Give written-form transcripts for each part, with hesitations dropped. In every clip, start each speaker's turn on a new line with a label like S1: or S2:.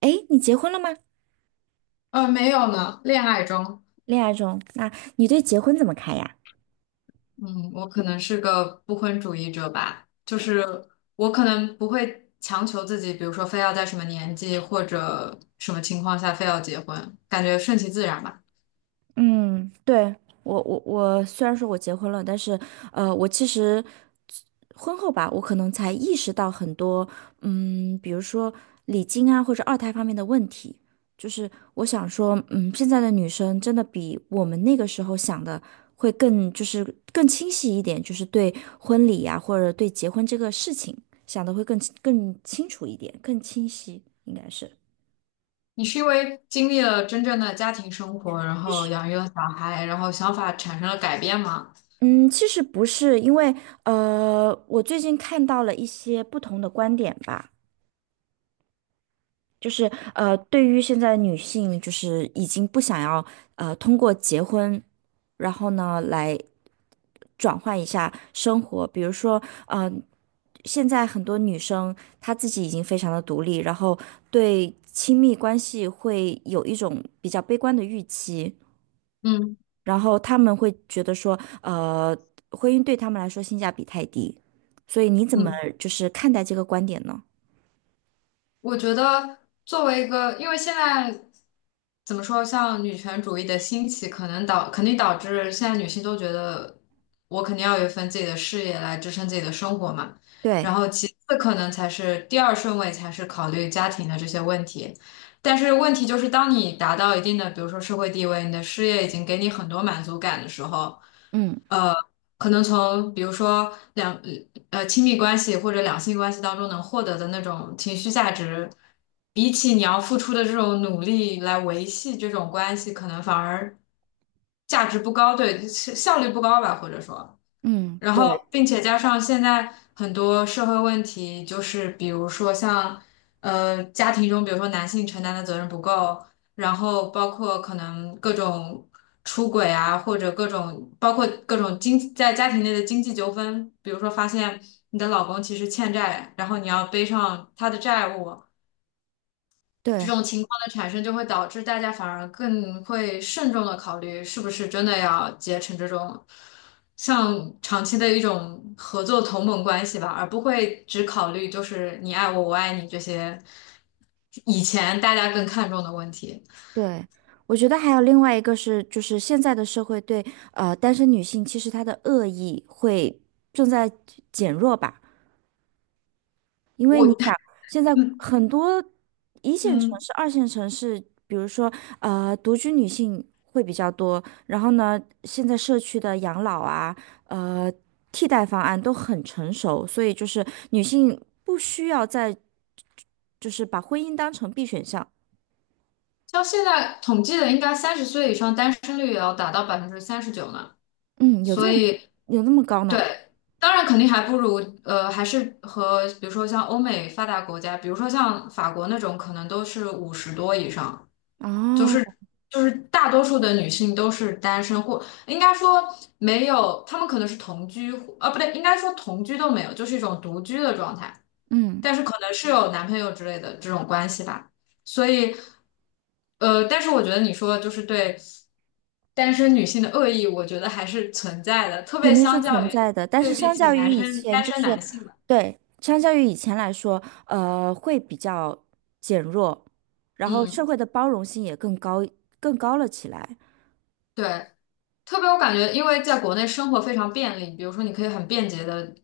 S1: 诶，你结婚了吗？
S2: 没有呢，恋爱中。
S1: 恋爱中，那你对结婚怎么看呀？
S2: 嗯，我可能是个不婚主义者吧。就是我可能不会强求自己，比如说非要在什么年纪或者什么情况下非要结婚，感觉顺其自然吧。
S1: 嗯，对，我虽然说我结婚了，但是我其实婚后吧，我可能才意识到很多，嗯，比如说礼金啊或者二胎方面的问题。就是我想说，嗯，现在的女生真的比我们那个时候想的会更，就是清晰一点，就是对婚礼呀、或者对结婚这个事情想的会更清楚一点，更清晰，应该是。
S2: 你是因为经历了真正的家庭生活，然后养育了小孩，然后想法产生了改变吗？
S1: 嗯，其实不是，因为我最近看到了一些不同的观点吧，就是呃，对于现在女性，就是已经不想要通过结婚，然后呢来转换一下生活，比如说呃，现在很多女生她自己已经非常的独立，然后对亲密关系会有一种比较悲观的预期。
S2: 嗯
S1: 然后他们会觉得说，婚姻对他们来说性价比太低，所以你怎么
S2: 嗯。
S1: 就是看待这个观点呢？
S2: 我觉得作为一个，因为现在怎么说，像女权主义的兴起，可能导肯定导致现在女性都觉得我肯定要有一份自己的事业来支撑自己的生活嘛。然
S1: 对，
S2: 后其次可能才是第二顺位，才是考虑家庭的这些问题。但是问题就是，当你达到一定的，比如说社会地位，你的事业已经给你很多满足感的时候。
S1: 嗯
S2: 呃，可能从比如说亲密关系或者两性关系当中能获得的那种情绪价值，比起你要付出的这种努力来维系这种关系，可能反而价值不高。对，效率不高吧，或者说。
S1: 嗯，
S2: 然
S1: 对
S2: 后，并且加上现在很多社会问题，就是比如说像，家庭中，比如说男性承担的责任不够，然后包括可能各种出轨啊，或者各种包括各种在家庭内的经济纠纷，比如说发现你的老公其实欠债，然后你要背上他的债务，这
S1: 对
S2: 种情况的产生就会导致大家反而更会慎重的考虑是不是真的要结成这种像长期的一种合作同盟关系吧，而不会只考虑就是你爱我，我爱你这些以前大家更看重的问题。
S1: 对，我觉得还有另外一个是，就是现在的社会对单身女性其实她的恶意会正在减弱吧。因为你
S2: 我
S1: 想，现在很多一线城
S2: 嗯，
S1: 市、二线城市，比如说独居女性会比较多。然后呢，现在社区的养老啊，呃，替代方案都很成熟，所以就是女性不需要再就是把婚姻当成 B 选项。
S2: 像现在统计的，应该30岁以上单身率也要达到39%呢，
S1: 嗯，有
S2: 所
S1: 这么
S2: 以。
S1: 有那么高呢？
S2: 对，当然肯定还不如还是和比如说像欧美发达国家，比如说像法国那种，可能都是50多以上。就
S1: 哦，
S2: 是就是大多数的女性都是单身，或应该说没有，她们可能是同居。啊不对，应该说同居都没有，就是一种独居的状态，
S1: 嗯。
S2: 但是可能是有男朋友之类的这种关系吧。所以但是我觉得你说就是对。单身女性的恶意，我觉得还是存在的，特
S1: 肯
S2: 别
S1: 定是
S2: 相较
S1: 存
S2: 于
S1: 在的，但
S2: 对
S1: 是
S2: 比
S1: 相
S2: 起
S1: 较于
S2: 男
S1: 以
S2: 生
S1: 前，
S2: 单
S1: 就
S2: 身
S1: 是
S2: 男性吧。
S1: 对，相较于以前来说，会比较减弱，然后社
S2: 嗯，
S1: 会的包容性也更高，更高了起来。
S2: 对，特别我感觉，因为在国内生活非常便利，比如说你可以很便捷的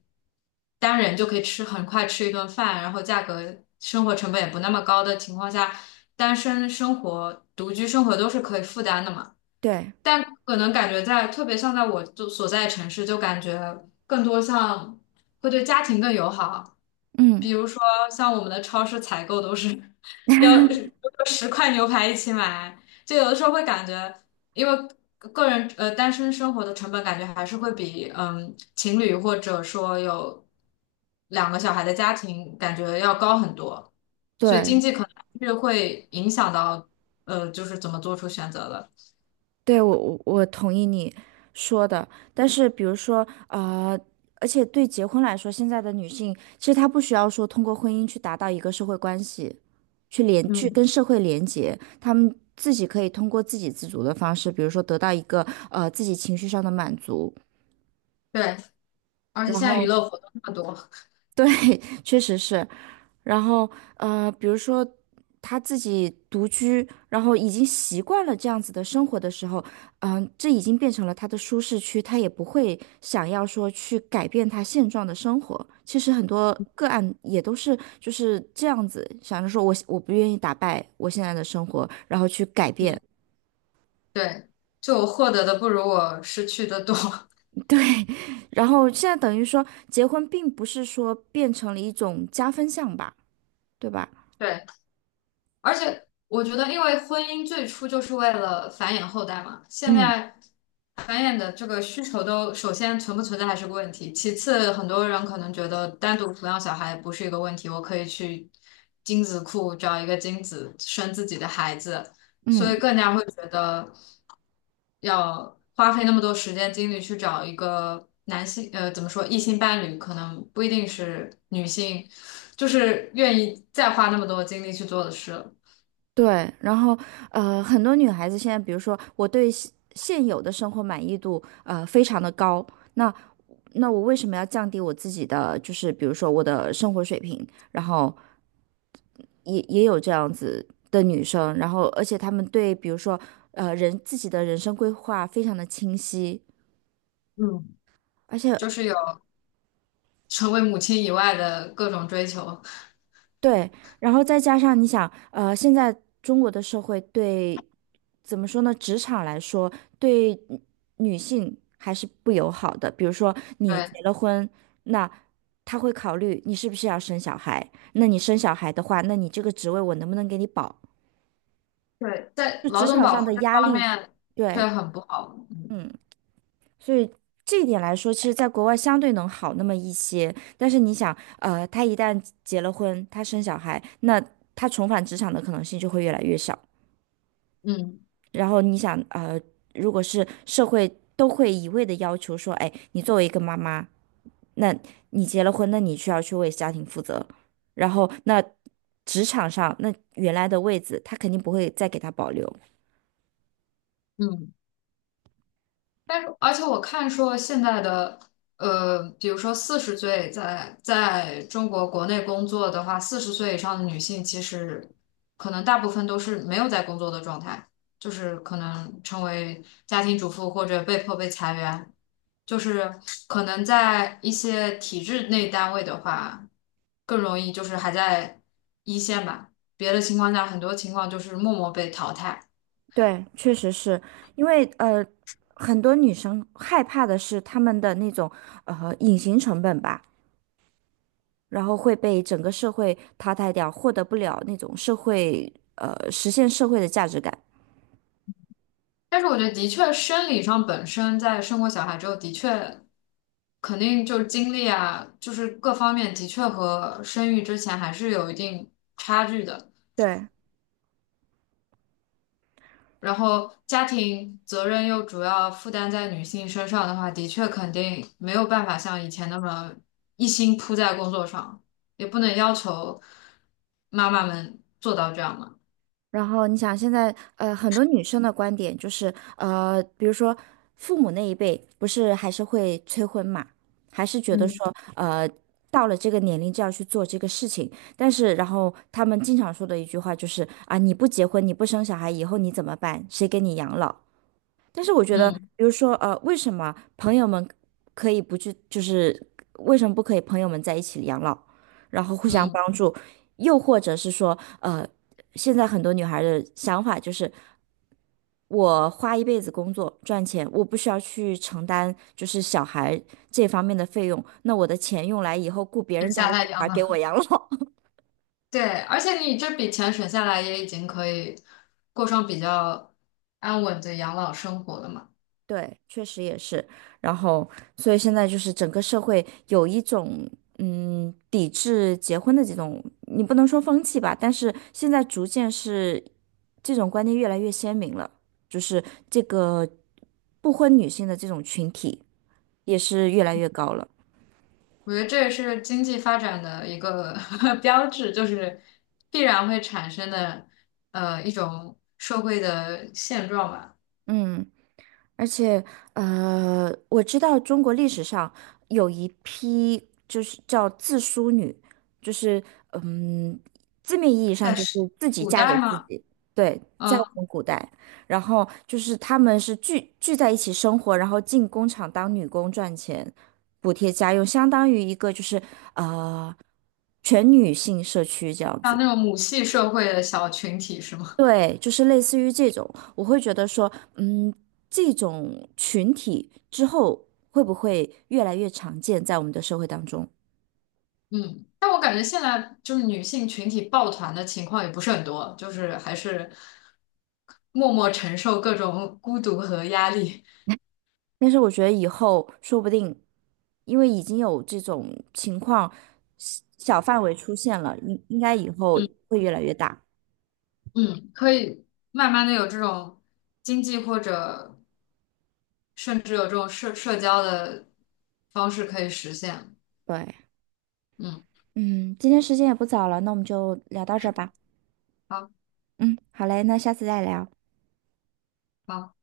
S2: 单人就可以很快吃一顿饭，然后价格生活成本也不那么高的情况下，单身生活、独居生活都是可以负担的嘛。
S1: 对，
S2: 但可能感觉在，特别像在我就所在城市，就感觉更多像会对家庭更友好。
S1: 嗯，
S2: 比如说，像我们的超市采购都是 要10块牛排一起买。就有的时候会感觉，因为个人单身生活的成本，感觉还是会比情侣或者说有2个小孩的家庭感觉要高很多，所以经
S1: 对，
S2: 济可能是会影响到就是怎么做出选择的。
S1: 对，我同意你说的，但是比如说，呃，而且对结婚来说，现在的女性其实她不需要说通过婚姻去达到一个社会关系，去
S2: 嗯。
S1: 跟社会连接，她们自己可以通过自给自足的方式，比如说得到一个自己情绪上的满足，
S2: 对，而且现
S1: 然
S2: 在娱
S1: 后
S2: 乐活动那么多。
S1: 对，确实是，然后比如说他自己独居，然后已经习惯了这样子的生活的时候，嗯、这已经变成了他的舒适区，他也不会想要说去改变他现状的生活。其实很多个案也都是就是这样子，想着说我不愿意打败我现在的生活，然后去改变。
S2: 嗯，对，就我获得的不如我失去的多。
S1: 然后现在等于说结婚并不是说变成了一种加分项吧，对吧？
S2: 对。而且我觉得，因为婚姻最初就是为了繁衍后代嘛，现
S1: 嗯
S2: 在繁衍的这个需求都首先存不存在还是个问题。其次很多人可能觉得单独抚养小孩不是一个问题，我可以去精子库找一个精子生自己的孩子。所
S1: 嗯。
S2: 以更加会觉得要花费那么多时间精力去找一个男性，怎么说，异性伴侣，可能不一定是女性，就是愿意再花那么多精力去做的事了。
S1: 对，然后很多女孩子现在，比如说我对现有的生活满意度非常的高，那那我为什么要降低我自己的，就是比如说我的生活水平？然后也有这样子的女生，然后而且她们对比如说自己的人生规划非常的清晰，
S2: 嗯，
S1: 而且
S2: 就是有成为母亲以外的各种追求。
S1: 对，然后再加上你想，现在中国的社会对，怎么说呢？职场来说，对女性还是不友好的。比如说，你
S2: 对。
S1: 结了婚，那他会考虑你是不是要生小孩。那你生小孩的话，那你这个职位我能不能给你保？
S2: 对，在
S1: 就职
S2: 劳动
S1: 场
S2: 保
S1: 上的
S2: 护这
S1: 压
S2: 方
S1: 力，
S2: 面却
S1: 对，
S2: 很不好。
S1: 嗯。所以这一点来说，其实在国外相对能好那么一些。但是你想，他一旦结了婚，他生小孩，那他重返职场的可能性就会越来越小。
S2: 嗯
S1: 然后你想，如果是社会都会一味的要求说，哎，你作为一个妈妈，那你结了婚，那你需要去为家庭负责。然后那职场上，那原来的位子，他肯定不会再给他保留。
S2: 嗯。但是，而且我看说现在的，比如说四十岁在中国国内工作的话，四十岁以上的女性其实可能大部分都是没有在工作的状态，就是可能成为家庭主妇或者被迫被裁员。就是可能在一些体制内单位的话，更容易就是还在一线吧，别的情况下很多情况就是默默被淘汰。
S1: 对，确实是因为很多女生害怕的是她们的那种隐形成本吧，然后会被整个社会淘汰掉，获得不了那种社会实现社会的价值感。
S2: 但是我觉得的确，生理上本身在生过小孩之后，的确肯定就是精力啊，就是各方面的确和生育之前还是有一定差距的。
S1: 对。
S2: 然后家庭责任又主要负担在女性身上的话，的确肯定没有办法像以前那么一心扑在工作上，也不能要求妈妈们做到这样嘛。
S1: 然后你想，现在很多女生的观点就是，比如说父母那一辈，不是还是会催婚嘛，还是觉得
S2: 嗯。
S1: 说，到了这个年龄就要去做这个事情。但是，然后他们经常说的一句话就是，啊，你不结婚，你不生小孩，以后你怎么办？谁给你养老？但是我觉得，
S2: 嗯
S1: 比如说，为什么朋友们可以不去，就是为什么不可以朋友们在一起养老，然后互相
S2: 嗯，
S1: 帮助？又或者是说，现在很多女孩的想法就是，我花一辈子工作赚钱，我不需要去承担就是小孩这方面的费用，那我的钱用来以后雇别
S2: 很
S1: 人家
S2: 下
S1: 的
S2: 太
S1: 小
S2: 阳
S1: 孩给我
S2: 了。
S1: 养老。
S2: 对，而且你这笔钱省下来，也已经可以过上比较安稳的养老生活了嘛。
S1: 对，确实也是。然后，所以现在就是整个社会有一种嗯抵制结婚的这种，你不能说风气吧，但是现在逐渐是这种观念越来越鲜明了，就是这个不婚女性的这种群体也是越来越高了。
S2: 我觉得这也是经济发展的一个 标志，就是必然会产生的一种社会的现状吧。
S1: 嗯。而且，我知道中国历史上有一批就是叫自梳女，就是嗯，字面意义上
S2: 在
S1: 就是
S2: 是
S1: 自己
S2: 古
S1: 嫁给
S2: 代
S1: 自
S2: 吗？
S1: 己，对，在我
S2: 嗯，
S1: 们古代，然后就是她们是聚在一起生活，然后进工厂当女工赚钱，补贴家用，相当于一个就是全女性社区这样
S2: 像
S1: 子。
S2: 那种母系社会的小群体是吗？
S1: 对，就是类似于这种，我会觉得说，嗯，这种群体之后会不会越来越常见在我们的社会当中？
S2: 嗯，但我感觉现在就是女性群体抱团的情况也不是很多，就是还是默默承受各种孤独和压力。
S1: 但是我觉得以后说不定，因为已经有这种情况小范围出现了，应该以后
S2: 嗯
S1: 会越来越大。
S2: 嗯，可以慢慢的有这种经济或者甚至有这种社交的方式可以实现。
S1: 对，
S2: 嗯，
S1: 嗯，今天时间也不早了，那我们就聊到这儿吧。
S2: 好。
S1: 嗯，好嘞，那下次再聊。
S2: 好